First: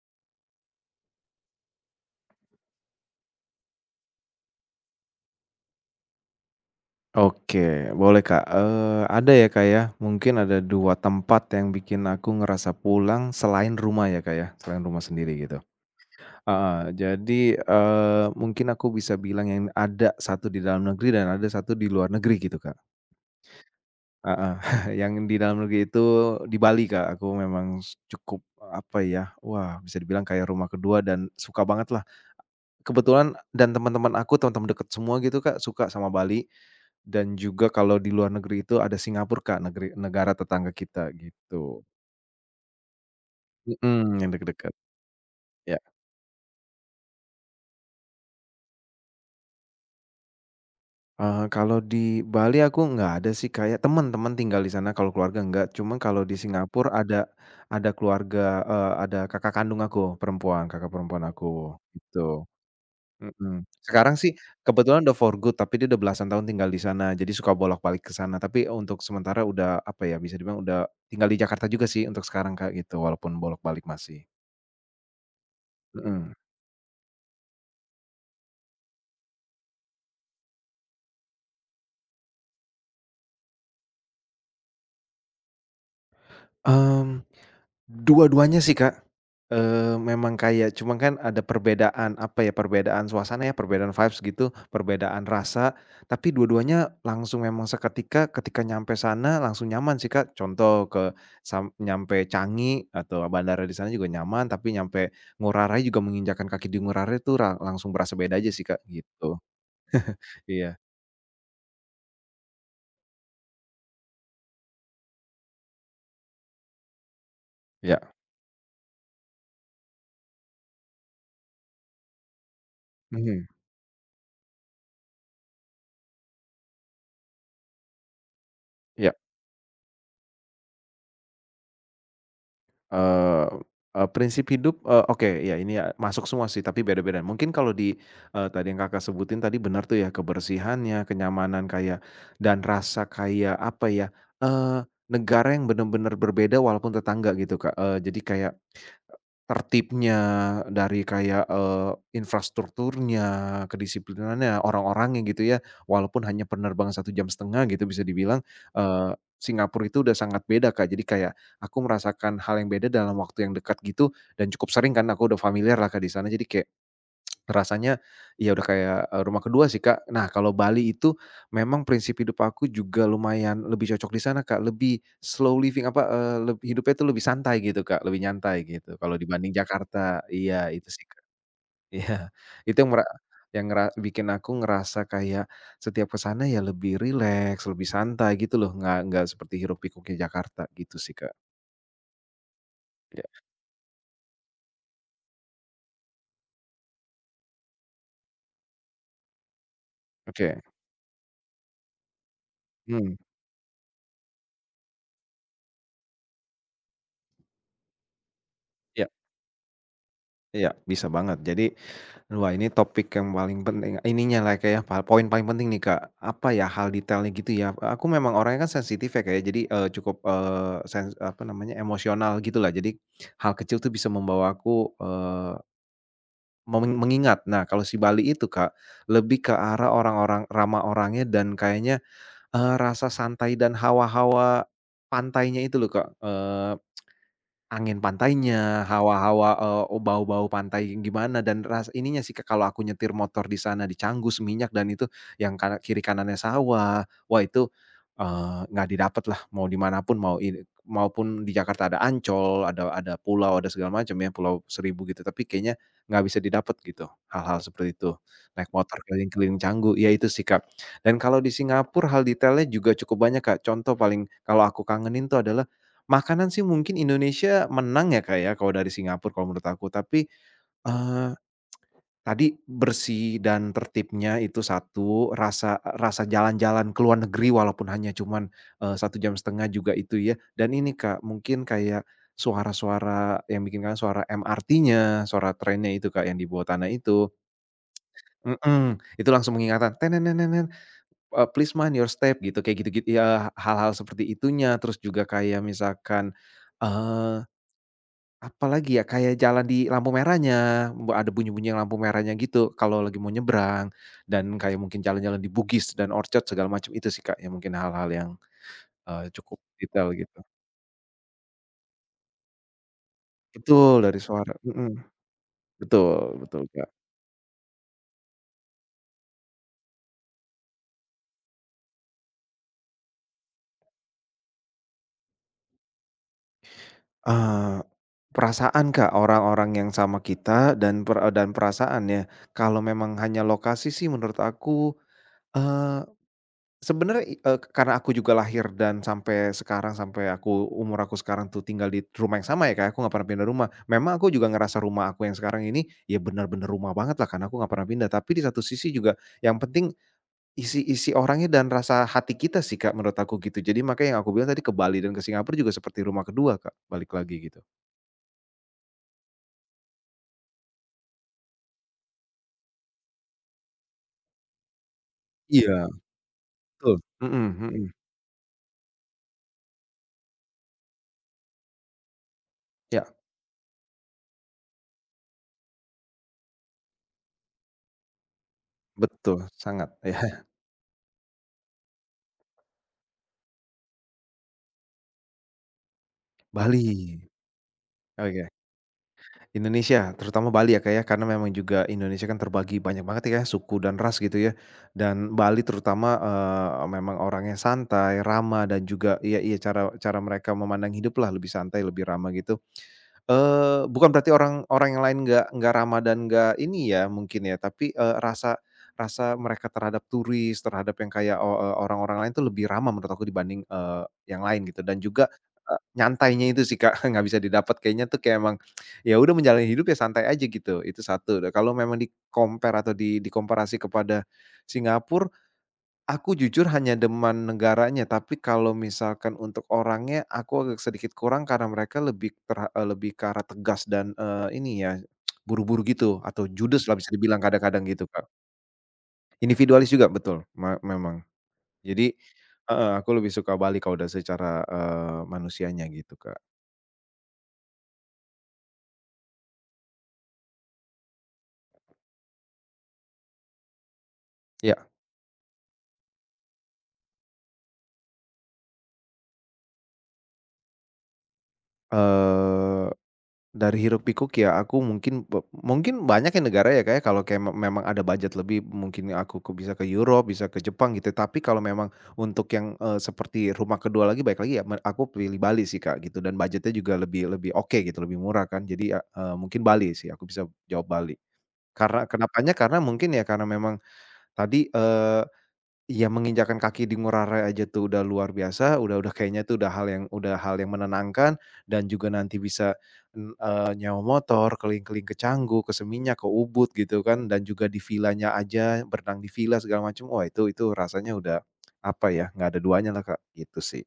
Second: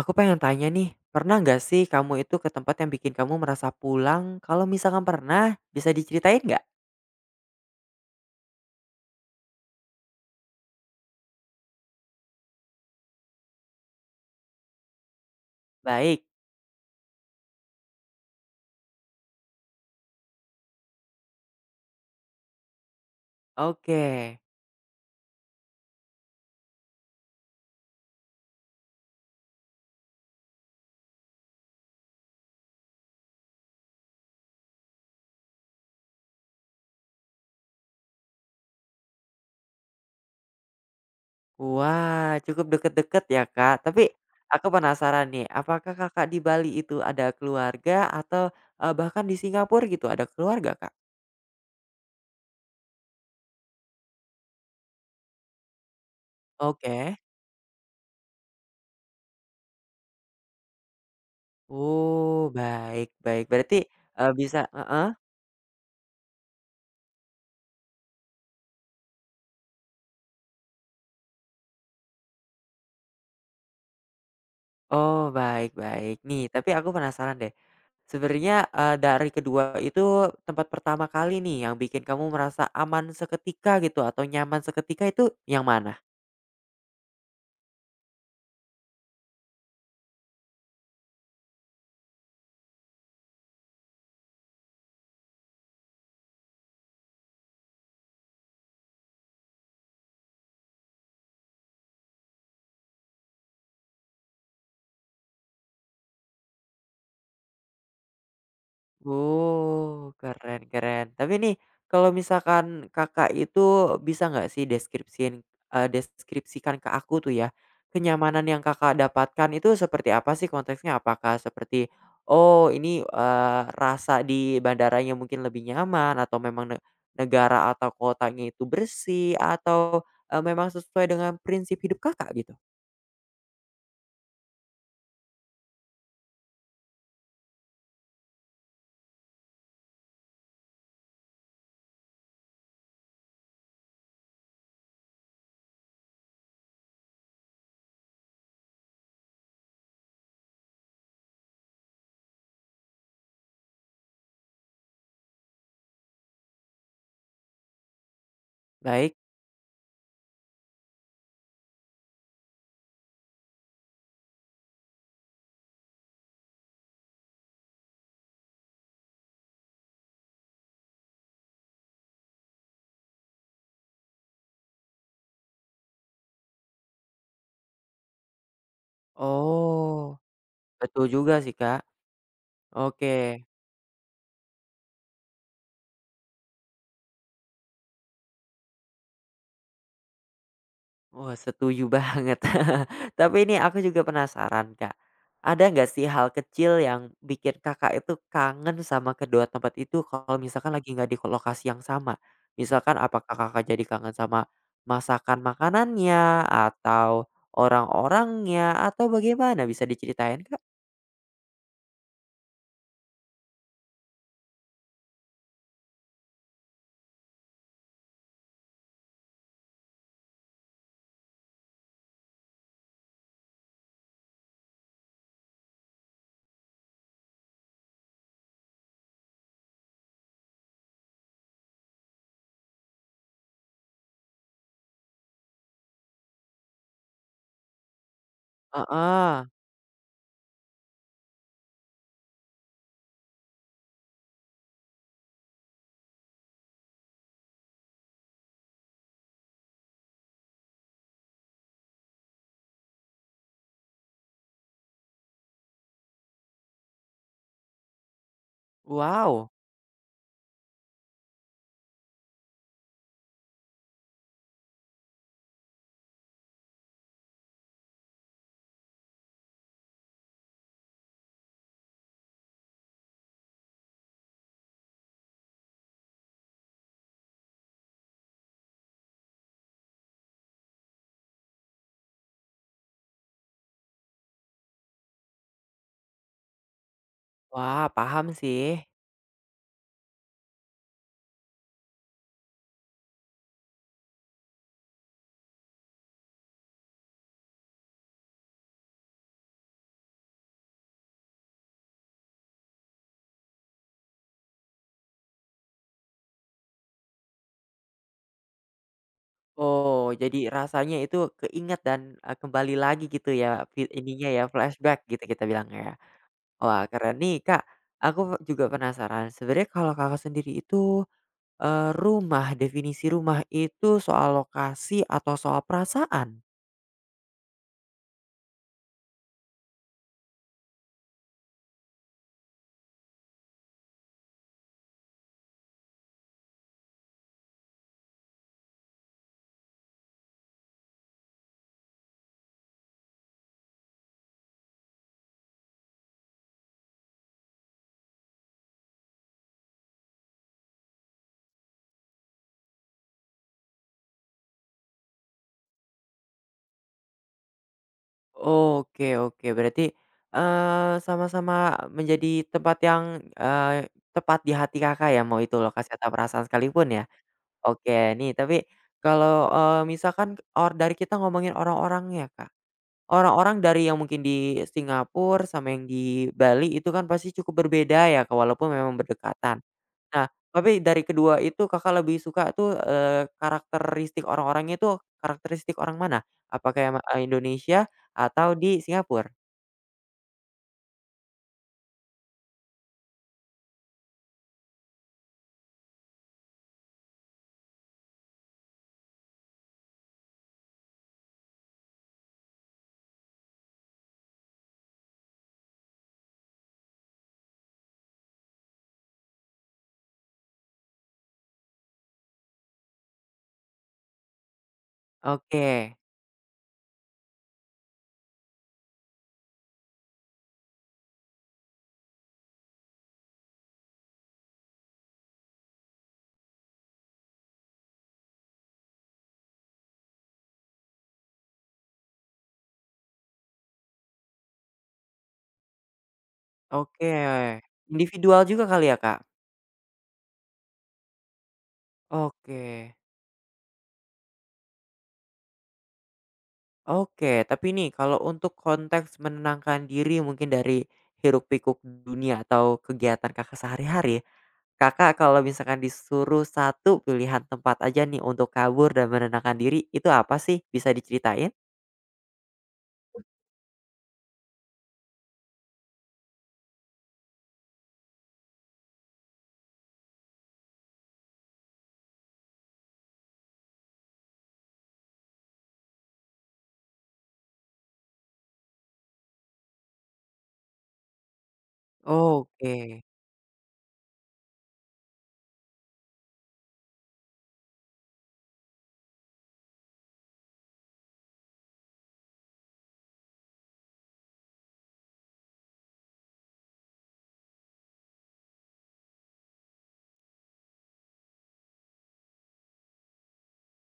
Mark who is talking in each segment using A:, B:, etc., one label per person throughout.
A: Aku pengen tanya nih, pernah nggak sih kamu itu ke tempat yang bikin kamu merasa pulang? Kalau misalkan pernah, bisa diceritain nggak?
B: Oke, boleh Kak, ada ya Kak ya, mungkin ada 2 tempat yang bikin aku ngerasa pulang selain rumah ya Kak ya, selain rumah sendiri gitu.
A: Baik,
B: Heeh, jadi, mungkin aku bisa bilang yang ada satu di dalam negeri dan ada satu di luar negeri gitu Kak.
A: oke.
B: Heeh, yang di dalam negeri itu di Bali Kak, aku memang cukup, apa ya, wah bisa dibilang kayak rumah kedua dan suka banget lah. Kebetulan dan teman-teman aku, teman-teman deket semua gitu Kak, suka sama Bali. Dan juga kalau di luar negeri itu ada Singapura Kak, negara tetangga kita gitu.
A: Wah, cukup deket-deket ya Kak. Tapi
B: Mhm, yang
A: aku
B: deket-deket,
A: penasaran nih,
B: ya.
A: apakah Kakak di Bali itu ada keluarga atau eh, bahkan di Singapura gitu ada keluarga Kak?
B: Kalau di Bali aku nggak ada sih kayak teman-teman tinggal di sana, kalau keluarga nggak. Cuman kalau di Singapura
A: Oke.
B: ada keluarga, ada kakak kandung aku perempuan, kakak perempuan aku, gitu.
A: Oh, baik baik.
B: Mhm.
A: Berarti
B: Sekarang
A: eh,
B: sih
A: bisa,
B: kebetulan
A: heeh.
B: udah for good, tapi dia udah belasan tahun tinggal di sana, jadi suka bolak-balik ke sana. Tapi untuk sementara udah, apa ya, bisa dibilang udah tinggal di Jakarta juga sih untuk sekarang, Kak, gitu, walaupun bolak-balik masih.
A: Oh, baik baik.
B: Mhm.
A: Nih, tapi aku penasaran deh. Sebenarnya, dari kedua itu tempat pertama kali nih yang bikin kamu merasa aman seketika gitu atau nyaman seketika itu yang mana?
B: Mmm, Dua-duanya sih, Kak. Memang kaya, cuma kan ada perbedaan, apa ya, perbedaan suasana ya, perbedaan vibes gitu, perbedaan rasa, tapi dua-duanya langsung memang seketika, ketika nyampe sana langsung nyaman sih, Kak. Contoh ke sam nyampe Changi atau bandara di sana juga nyaman, tapi nyampe Ngurah Rai juga menginjakan kaki di Ngurah Rai tuh langsung berasa beda aja sih, Kak, gitu.
A: Oh, keren
B: Iya,
A: keren. Tapi nih, kalau misalkan Kakak itu bisa nggak sih deskripsiin deskripsikan ke aku tuh ya,
B: iya.
A: kenyamanan yang Kakak dapatkan itu seperti apa sih konteksnya? Apakah seperti, oh ini,
B: Mhm,
A: rasa di bandaranya mungkin lebih nyaman atau memang ne negara atau kotanya itu
B: iya.
A: bersih atau, memang sesuai dengan prinsip hidup Kakak gitu?
B: Eee eee, Prinsip hidup, oke, ya ini ya masuk semua sih, tapi beda-beda. Mungkin tadi yang Kakak sebutin tadi benar tuh ya, kebersihannya, kenyamanan kayak dan rasa kayak apa ya, negara yang benar-benar berbeda walaupun tetangga gitu, Kak. Jadi kayak tertibnya, dari kayak, infrastrukturnya, kedisiplinannya, orang-orangnya gitu ya, walaupun hanya penerbangan 1 jam setengah gitu bisa dibilang,
A: Baik.
B: Singapura itu udah sangat beda Kak, jadi kayak aku merasakan hal yang beda dalam waktu yang dekat gitu, dan cukup sering kan aku udah familiar lah Kak di sana, jadi kayak rasanya, ya udah kayak, rumah kedua sih, Kak. Nah, kalau Bali itu memang prinsip hidup aku juga lumayan lebih cocok di sana, Kak, lebih slow living, apa, eee, leb hidupnya itu lebih santai gitu, Kak, lebih nyantai gitu kalau dibanding
A: Oh,
B: Jakarta. Iya, itu
A: betul
B: sih, Kak.
A: juga sih, Kak.
B: Iya, itu yang mera
A: Oke.
B: yang ngera bikin aku ngerasa kayak setiap ke sana ya lebih rileks, lebih santai gitu loh, nggak seperti hiruk pikuknya Jakarta gitu sih, Kak.
A: Wah, setuju banget.
B: Iya,
A: Tapi ini aku juga penasaran, Kak. Ada nggak sih hal kecil yang bikin Kakak itu kangen sama kedua tempat itu kalau
B: oke.
A: misalkan lagi nggak di lokasi yang sama? Misalkan
B: Hmm.
A: apakah Kakak jadi kangen sama masakan makanannya atau orang-orangnya
B: Iya,
A: atau bagaimana? Bisa diceritain, Kak?
B: iya, bisa banget. Jadi, wah, ini topik yang paling penting ininya lah kayak ya, poin paling penting nih Kak, apa ya, hal detailnya gitu ya, aku memang orangnya kan sensitif ya Kak ya, jadi, cukup, eee, sens apa namanya, emosional gitu lah, jadi hal kecil tuh bisa membawaku, eee, meng mengingat. Nah, kalau si Bali itu Kak, lebih ke arah orang-orang ramah orangnya dan kayaknya, rasa santai dan hawa-hawa pantainya itu loh Kak. Angin pantainya,
A: Heeh.
B: hawa-hawa, bau-bau pantai gimana dan ininya sih, Kak, kalau aku nyetir motor di sana di Canggu, Seminyak dan itu yang kiri kanannya sawah. Wah itu, nggak didapat lah mau di mana pun, mau ini maupun di Jakarta ada Ancol, ada pulau, ada segala macam ya, Pulau Seribu gitu, tapi kayaknya nggak bisa didapat gitu, hal-hal seperti itu. Naik motor
A: Wow.
B: keliling-keliling Canggu, ya itu sih, Kak. Dan kalau di Singapura hal detailnya juga cukup banyak, Kak. Contoh paling kalau aku kangenin tuh adalah makanan sih mungkin Indonesia menang ya, Kak, ya, kalau dari Singapura kalau menurut aku. Tapi, eee, tadi bersih dan tertibnya itu satu, rasa rasa jalan-jalan ke luar negeri walaupun hanya cuman, 1 jam setengah juga itu ya. Dan ini, Kak, mungkin kayak suara-suara yang bikin kangen suara MRT-nya, suara trennya itu, Kak, yang di bawah tanah itu.
A: Wah, paham sih.
B: Mhm, itu langsung mengingatkan, please mind your step gitu, kayak gitu-gitu ya, hal-hal seperti itunya. Terus juga kayak misalkan, eee apalagi ya, kayak jalan di lampu merahnya, ada bunyi-bunyi lampu merahnya gitu kalau lagi mau nyebrang, dan kayak mungkin jalan-jalan di Bugis dan Orchard segala macam itu sih Kak, yang mungkin hal-hal yang, cukup detail
A: Oh,
B: gitu.
A: jadi rasanya itu keinget dan, kembali lagi gitu ya, feel
B: Betul, dari
A: ininya ya,
B: suara,
A: flashback gitu kita bilangnya.
B: betul, betul
A: Wah,
B: Kak.
A: keren nih, Kak. Aku juga penasaran, sebenarnya kalau Kakak sendiri itu, rumah, definisi rumah itu soal lokasi atau soal perasaan?
B: Eee, Perasaan Kak, orang-orang yang sama kita dan perasaan ya, kalau memang hanya lokasi sih menurut aku, sebenarnya karena aku juga lahir dan sampai sekarang, sampai aku umur aku sekarang tuh tinggal di rumah yang sama ya, Kak, aku nggak pernah pindah rumah. Memang aku juga ngerasa rumah aku yang sekarang ini, ya benar-benar rumah banget lah, karena aku nggak pernah pindah. Tapi di satu sisi juga yang penting isi-isi orangnya dan rasa hati kita sih, Kak, menurut aku gitu. Jadi makanya yang aku bilang tadi ke Bali dan ke Singapura juga seperti rumah kedua, Kak, balik lagi gitu.
A: Oke oke, berarti, sama-sama menjadi tempat yang, eee, tepat di hati Kakak ya, mau itu
B: Iya,
A: lokasi atau perasaan sekalipun
B: betul.
A: ya?
B: Mhm, mhm.
A: Oke, nih tapi kalau, misalkan or dari kita ngomongin orang-orangnya, Kak.
B: Ya,
A: Orang-orang dari yang mungkin di Singapura sama yang di Bali itu kan pasti cukup berbeda ya, Kak, walaupun memang
B: betul,
A: berdekatan.
B: sangat.
A: Nah,
B: Iya,
A: tapi dari kedua itu Kakak lebih suka tuh, karakteristik orang-orangnya itu karakteristik orang mana? Apakah yang,
B: Bali.
A: Indonesia
B: Oke.
A: atau di Singapura?
B: Indonesia, terutama Bali ya Kak ya, karena memang juga Indonesia kan terbagi banyak banget ya suku dan ras gitu ya. Dan Bali terutama, memang orangnya santai, ramah dan juga iya, iya, cara cara mereka memandang hidup lah lebih santai, lebih ramah gitu. Bukan berarti orang orang yang lain nggak ramah dan nggak ini ya mungkin ya, tapi, rasa rasa mereka terhadap turis, terhadap yang kayak orang-orang lain tuh lebih ramah menurut aku dibanding, yang lain gitu dan juga,
A: Oke
B: nyantainya itu sih, Kak, nggak bisa didapat kayaknya tuh kayak emang, ya udah menjalani hidup ya santai aja gitu, itu satu. Nah, kalau memang di-compare atau dikomparasi kepada Singapura, aku jujur hanya demen negaranya, tapi kalau misalkan untuk orangnya aku agak sedikit kurang karena mereka lebih lebih ke arah tegas dan, ini ya, buru-buru gitu atau judes lah
A: oke.
B: bisa dibilang kadang-kadang gitu, Kak.
A: Individual juga kali ya, Kak?
B: Individualis juga betul, memang. Jadi
A: Oke
B: heeh, aku lebih suka Bali kalau udah secara, manusianya gitu, Kak.
A: oke. Tapi nih kalau untuk konteks menenangkan diri mungkin dari hiruk pikuk dunia atau kegiatan Kakak sehari-hari,
B: Ya,
A: Kakak kalau misalkan disuruh satu pilihan tempat aja nih untuk kabur dan menenangkan diri, itu apa sih? Bisa diceritain?
B: eee dari hiruk pikuk ya aku mungkin mungkin banyak ya negara ya, kayak kalau kayak memang ada budget lebih mungkin aku bisa ke Europe, bisa ke Jepang gitu. Tapi kalau memang untuk yang, seperti rumah kedua lagi baik lagi ya aku pilih Bali sih, Kak, gitu dan budgetnya juga lebih lebih oke gitu, lebih murah kan. Jadi ya, mungkin Bali sih, aku bisa jawab Bali. Karena kenapanya, karena
A: Oke.
B: mungkin ya karena memang tadi, iya, menginjakan kaki di Ngurah Rai aja tuh udah luar biasa, udah kayaknya tuh udah hal yang menenangkan dan juga nanti bisa, nyewa motor keliling-keliling ke Canggu, ke Seminyak, ke Ubud gitu kan dan juga di vilanya aja, berenang di villa segala macam, wah itu rasanya udah, apa ya, nggak ada duanya lah Kak, gitu sih.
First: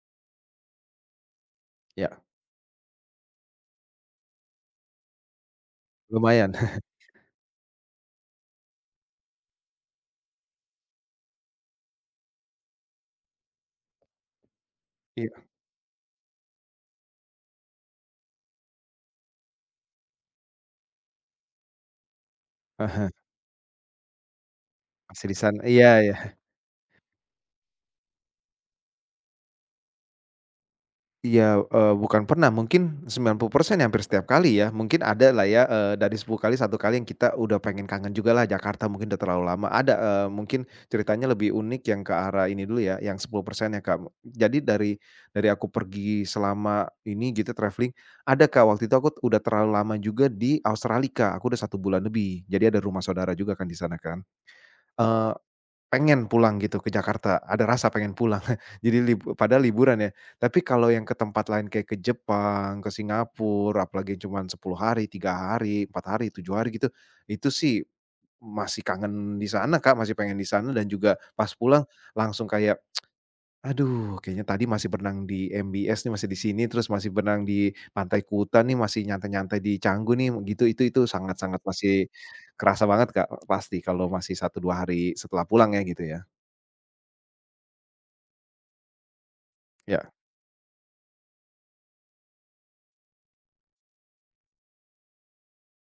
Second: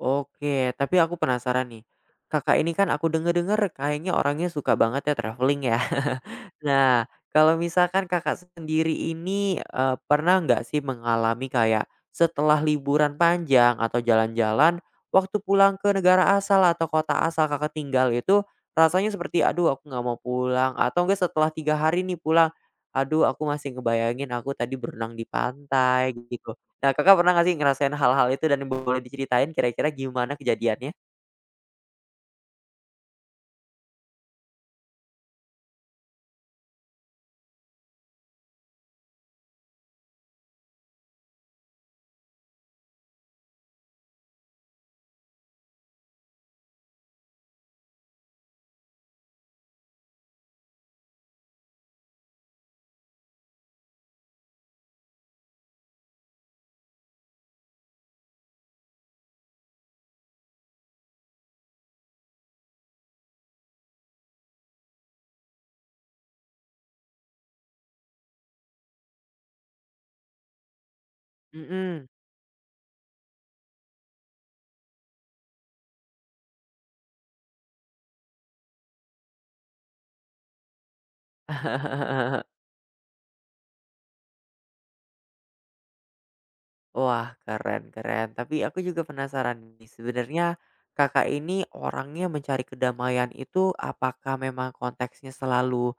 A: Oke, tapi aku penasaran nih.
B: Ya,
A: Kakak ini kan aku dengar kayaknya orangnya suka banget ya traveling ya.
B: lumayan.
A: Nah, kalau misalkan kakak sendiri ini eh, pernah nggak sih mengalami kayak setelah liburan panjang atau jalan-jalan, waktu
B: Iya,
A: pulang ke negara asal atau kota asal kakak tinggal itu rasanya seperti aduh aku nggak mau pulang atau enggak setelah 3 hari nih pulang,
B: heeh,
A: aduh aku masih ngebayangin aku tadi berenang di
B: masih di sana iya,
A: pantai
B: iya.
A: gitu. Nah, Kakak pernah nggak sih ngerasain hal-hal itu dan boleh diceritain kira-kira gimana kejadiannya?
B: Iya, bukan pernah, mungkin 90% ya hampir setiap kali ya. Mungkin ada lah ya, dari 10 kali satu kali yang kita udah pengen kangen juga lah Jakarta mungkin udah terlalu lama. Ada, mungkin ceritanya lebih unik yang ke arah ini dulu ya, yang 10% ya, Kak. Jadi dari aku pergi selama ini gitu traveling ada, Kak, waktu itu aku udah terlalu lama juga di Australia, Kak. Aku udah 1 bulan lebih, jadi ada rumah saudara juga kan di sana kan. Eee Pengen pulang gitu ke Jakarta, ada rasa pengen pulang. Jadi padahal liburan ya. Tapi kalau yang ke tempat lain kayak ke Jepang, ke Singapura, apalagi cuma 10 hari, 3 hari, 4 hari, 7 hari gitu, itu sih masih kangen di sana, Kak, masih pengen di sana dan juga pas pulang
A: Mhm.
B: langsung kayak, "Aduh kayaknya tadi masih berenang di MBS nih, masih di sini, terus masih berenang di Pantai Kuta nih, masih nyantai-nyantai di Canggu nih," gitu. Itu sangat-sangat masih kerasa banget, Kak, pasti kalau masih 1-2 hari setelah pulang ya gitu ya.
A: Wah, keren keren. Tapi aku juga penasaran nih,
B: Ya.
A: sebenarnya Kakak ini orangnya mencari kedamaian itu apakah memang konteksnya selalu,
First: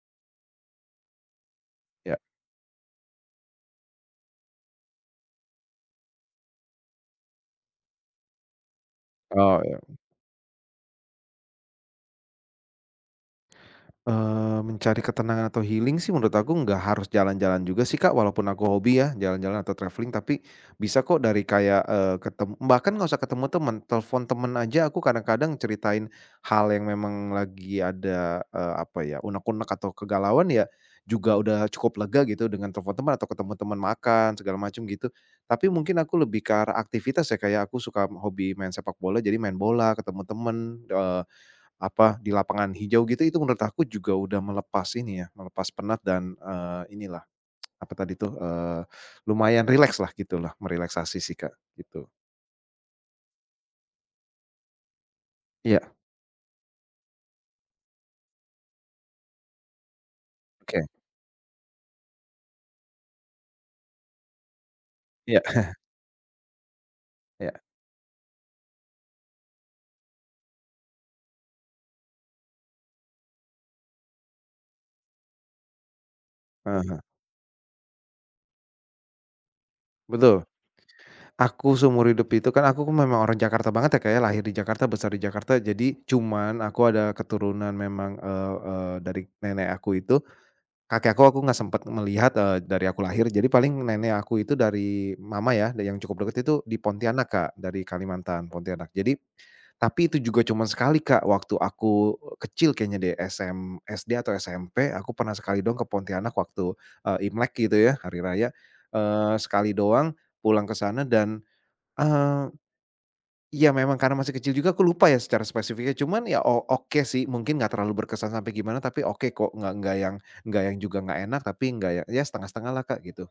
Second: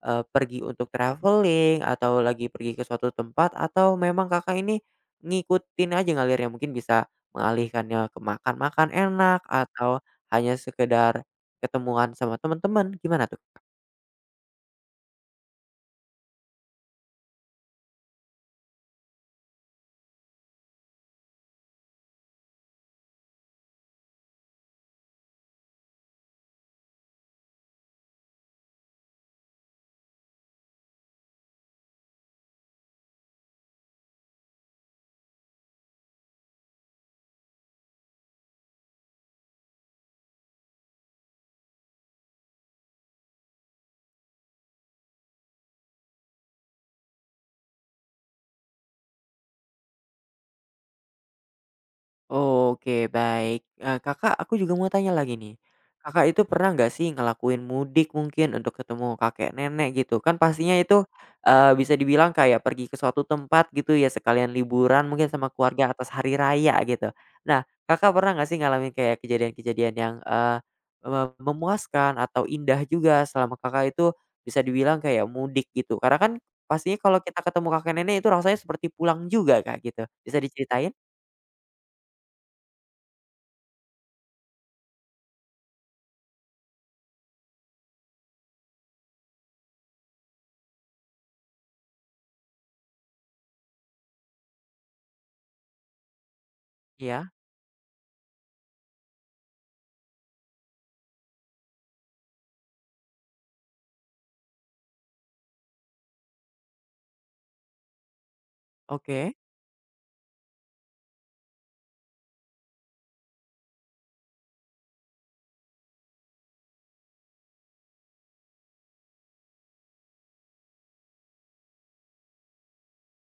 A: pergi untuk traveling
B: Ya,
A: atau lagi pergi ke suatu tempat atau memang Kakak ini ngikutin aja ngalirnya? Mungkin bisa mengalihkannya ke makan-makan enak
B: oh ya,
A: atau hanya sekedar ketemuan sama teman-teman, gimana tuh?
B: mencari ketenangan atau healing sih menurut aku nggak harus jalan-jalan juga sih Kak, walaupun aku hobi ya jalan-jalan atau travelling, tapi bisa kok dari kayak, eee, ketem bahkan nggak usah ketemu temen, telepon temen aja aku kadang-kadang ceritain hal yang memang lagi ada, apa ya, unek-unek atau kegalauan ya, juga udah cukup lega gitu dengan telepon teman atau ketemu teman makan segala macam gitu. Tapi mungkin aku lebih ke arah aktivitas ya, kayak aku suka hobi main sepak bola, jadi main bola, ketemu temen, eee apa, di lapangan hijau gitu, itu menurut aku juga udah melepas ini ya, melepas penat dan, inilah, apa tadi tuh, lumayan rileks lah gitu lah, merelaksasi sih, Kak, gitu.
A: Oke baik, Kakak aku juga mau tanya lagi nih,
B: Iya,
A: Kakak itu pernah nggak sih ngelakuin mudik mungkin untuk ketemu kakek nenek gitu? Kan pastinya
B: oke.
A: itu, bisa dibilang kayak pergi ke suatu tempat gitu ya sekalian liburan mungkin
B: Iya,
A: sama keluarga atas hari raya gitu.
B: iya.
A: Nah Kakak pernah nggak sih ngalamin kayak kejadian-kejadian yang, eee, me memuaskan atau indah juga selama Kakak itu bisa dibilang kayak mudik gitu? Karena kan
B: Heeh.
A: pastinya kalau kita ketemu kakek nenek itu rasanya seperti pulang juga Kak gitu, bisa
B: Betul.
A: diceritain?
B: Aku seumur hidup itu kan aku kan memang orang Jakarta banget ya, kayak lahir di Jakarta, besar di Jakarta, jadi cuman aku ada keturunan memang, eee eee, dari nenek aku itu. Kakek aku nggak sempet melihat, dari aku lahir, jadi paling nenek aku itu dari mama ya, yang cukup deket itu di
A: Iya,
B: Pontianak, Kak, dari Kalimantan, Pontianak. Jadi tapi itu juga cuman sekali, Kak, waktu aku eh, kecil kayaknya deh, SD atau SMP, aku pernah sekali doang ke Pontianak waktu, Imlek gitu ya, hari raya,
A: oke.
B: sekali doang pulang ke sana dan, eee iya memang karena masih kecil juga aku lupa ya secara spesifiknya, cuman ya oke sih, mungkin nggak terlalu berkesan sampai gimana, tapi oke kok, nggak yang juga nggak enak, tapi nggak yang ya setengah-setengah lah Kak, gitu.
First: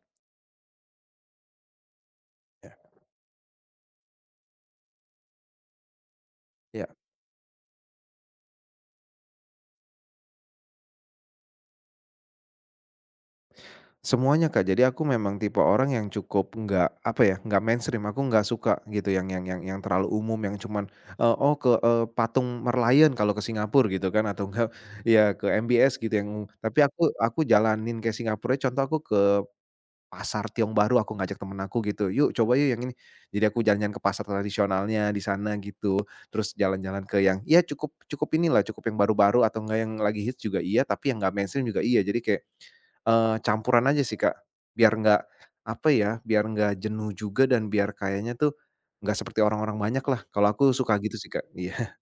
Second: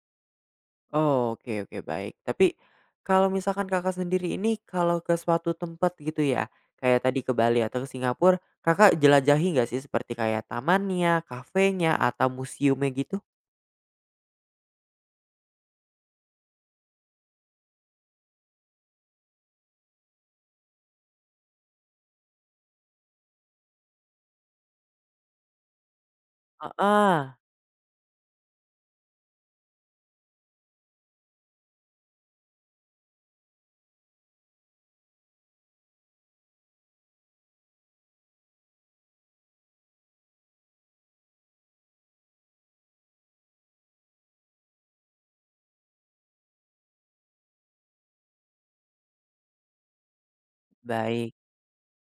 A: Oh, oke oke, baik. Tapi
B: Ya,
A: kalau misalkan Kakak sendiri ini kalau ke suatu tempat gitu ya,
B: ya.
A: kayak tadi ke Bali atau ke Singapura, Kakak jelajahi nggak sih seperti kayak tamannya, kafenya, atau museumnya gitu?
B: Semuanya Kak, jadi aku memang tipe orang yang cukup nggak, apa ya, nggak mainstream, aku nggak suka gitu yang terlalu umum, yang cuman, eee, oh ke, eee, patung Merlion kalau ke Singapura gitu kan, atau enggak ya ke MBS gitu yang tapi aku
A: Ah
B: aku jalanin ke Singapura. Contoh aku ke Pasar Tiong Baru aku ngajak temen aku gitu, "Yuk coba yuk yang ini." Jadi aku jalan-jalan ke pasar tradisionalnya di sana gitu, terus jalan-jalan ke yang ya cukup cukup inilah, cukup yang baru-baru atau enggak yang lagi hits juga iya, tapi yang nggak mainstream juga iya. Jadi kayak, campuran aja sih, Kak. Biar nggak apa ya, biar nggak jenuh juga dan biar kayaknya tuh nggak seperti orang-orang banyak lah. Kalau aku suka gitu sih,
A: baik.
B: Kak. Iya,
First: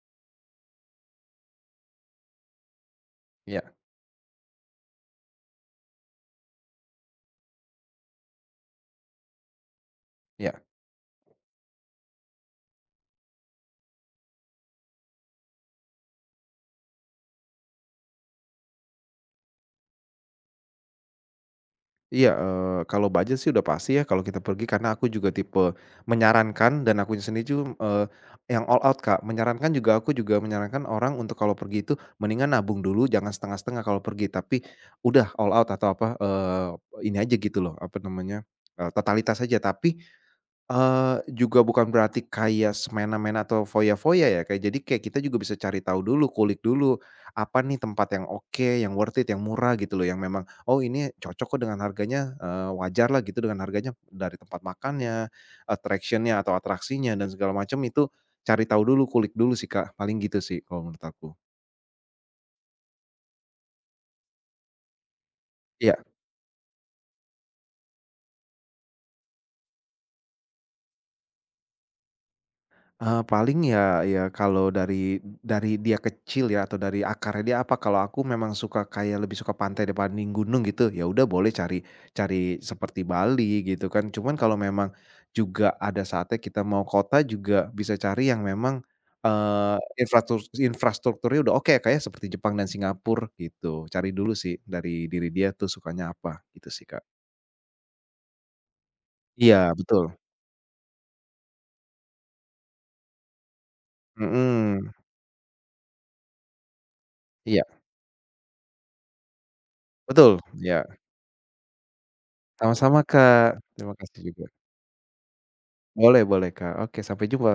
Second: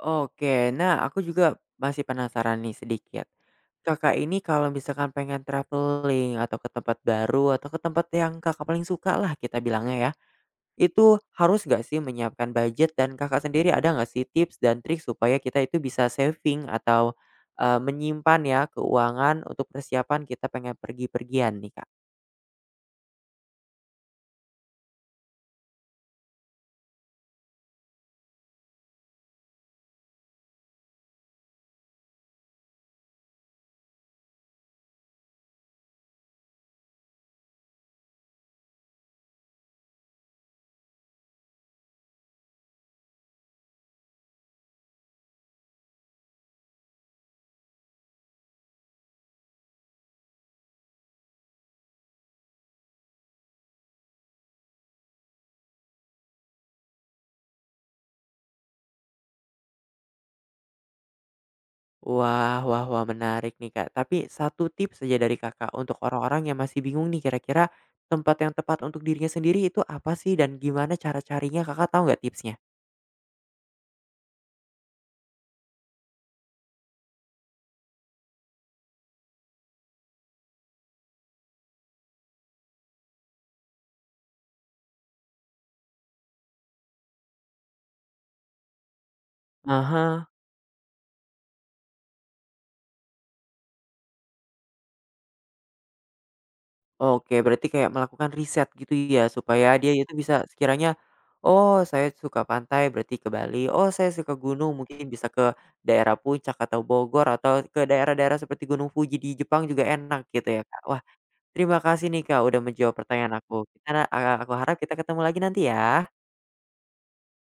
A: Oke, nah aku juga masih penasaran nih sedikit.
B: iya,
A: Kakak ini kalau misalkan pengen traveling atau ke tempat baru atau ke tempat yang Kakak paling suka lah kita bilangnya ya.
B: iya.
A: Itu harus nggak sih menyiapkan budget dan Kakak sendiri ada nggak sih tips dan trik supaya kita itu bisa saving atau, menyimpan ya keuangan untuk persiapan kita pengen pergi-pergian nih, Kak?
B: Iya, kalau budget sih udah pasti ya kalau kita pergi karena aku juga tipe menyarankan dan akunya sendiri yang all out, Kak. Menyarankan juga aku juga menyarankan orang untuk kalau pergi itu mendingan nabung dulu jangan setengah-setengah kalau pergi, tapi udah all out atau apa, ini aja gitu loh, apa namanya, totalitas aja. Tapi, juga bukan berarti kayak semena-mena atau foya-foya ya, Kak, jadi kayak kita juga bisa cari tahu dulu, kulik dulu, apa nih tempat yang oke, yang worth it, yang murah gitu loh, yang memang, "Oh ini cocok kok dengan harganya, wajarlah gitu dengan harganya." Dari tempat makannya, attraction-nya atau atraksinya dan segala macam itu cari tahu dulu, kulik dulu sih, Kak, paling gitu sih kalau menurut aku.
A: Wah wah wah menarik nih, Kak. Tapi satu tips saja dari Kakak
B: Iya.
A: untuk orang-orang yang masih bingung nih kira-kira tempat yang tepat untuk dirinya sendiri itu apa sih dan gimana cara carinya Kakak tahu nggak tipsnya?
B: Paling ya kalau dari dia kecil ya atau dari akarnya dia apa, kalau aku memang suka kayak lebih suka pantai dibanding gunung gitu, ya udah boleh cari cari seperti Bali gitu kan. Cuman kalau memang juga ada saatnya kita mau kota juga bisa cari yang memang, eee,
A: Ah
B: infratur infrastrukturnya udah oke, kayak seperti Jepang dan Singapura gitu. Cari dulu sih dari diri dia tuh sukanya apa, gitu sih, Kak.
A: Oke, berarti kayak melakukan riset gitu ya, supaya
B: Iya
A: dia itu
B: betul,
A: bisa sekiranya, "Oh, saya suka pantai, berarti ke Bali. Oh, saya suka gunung,
B: mhm,
A: mungkin bisa ke daerah puncak atau Bogor, atau
B: iya
A: ke daerah-daerah seperti Gunung Fuji di Jepang juga enak,"
B: betul,
A: gitu ya, Kak.
B: iya,
A: Wah, terima kasih nih, Kak, udah menjawab
B: sama-sama,
A: pertanyaan aku.
B: Kak.
A: Kita
B: Terima kasih juga.
A: aku harap kita ketemu lagi nanti ya.
B: Boleh, boleh Kak, oke sampai jumpa.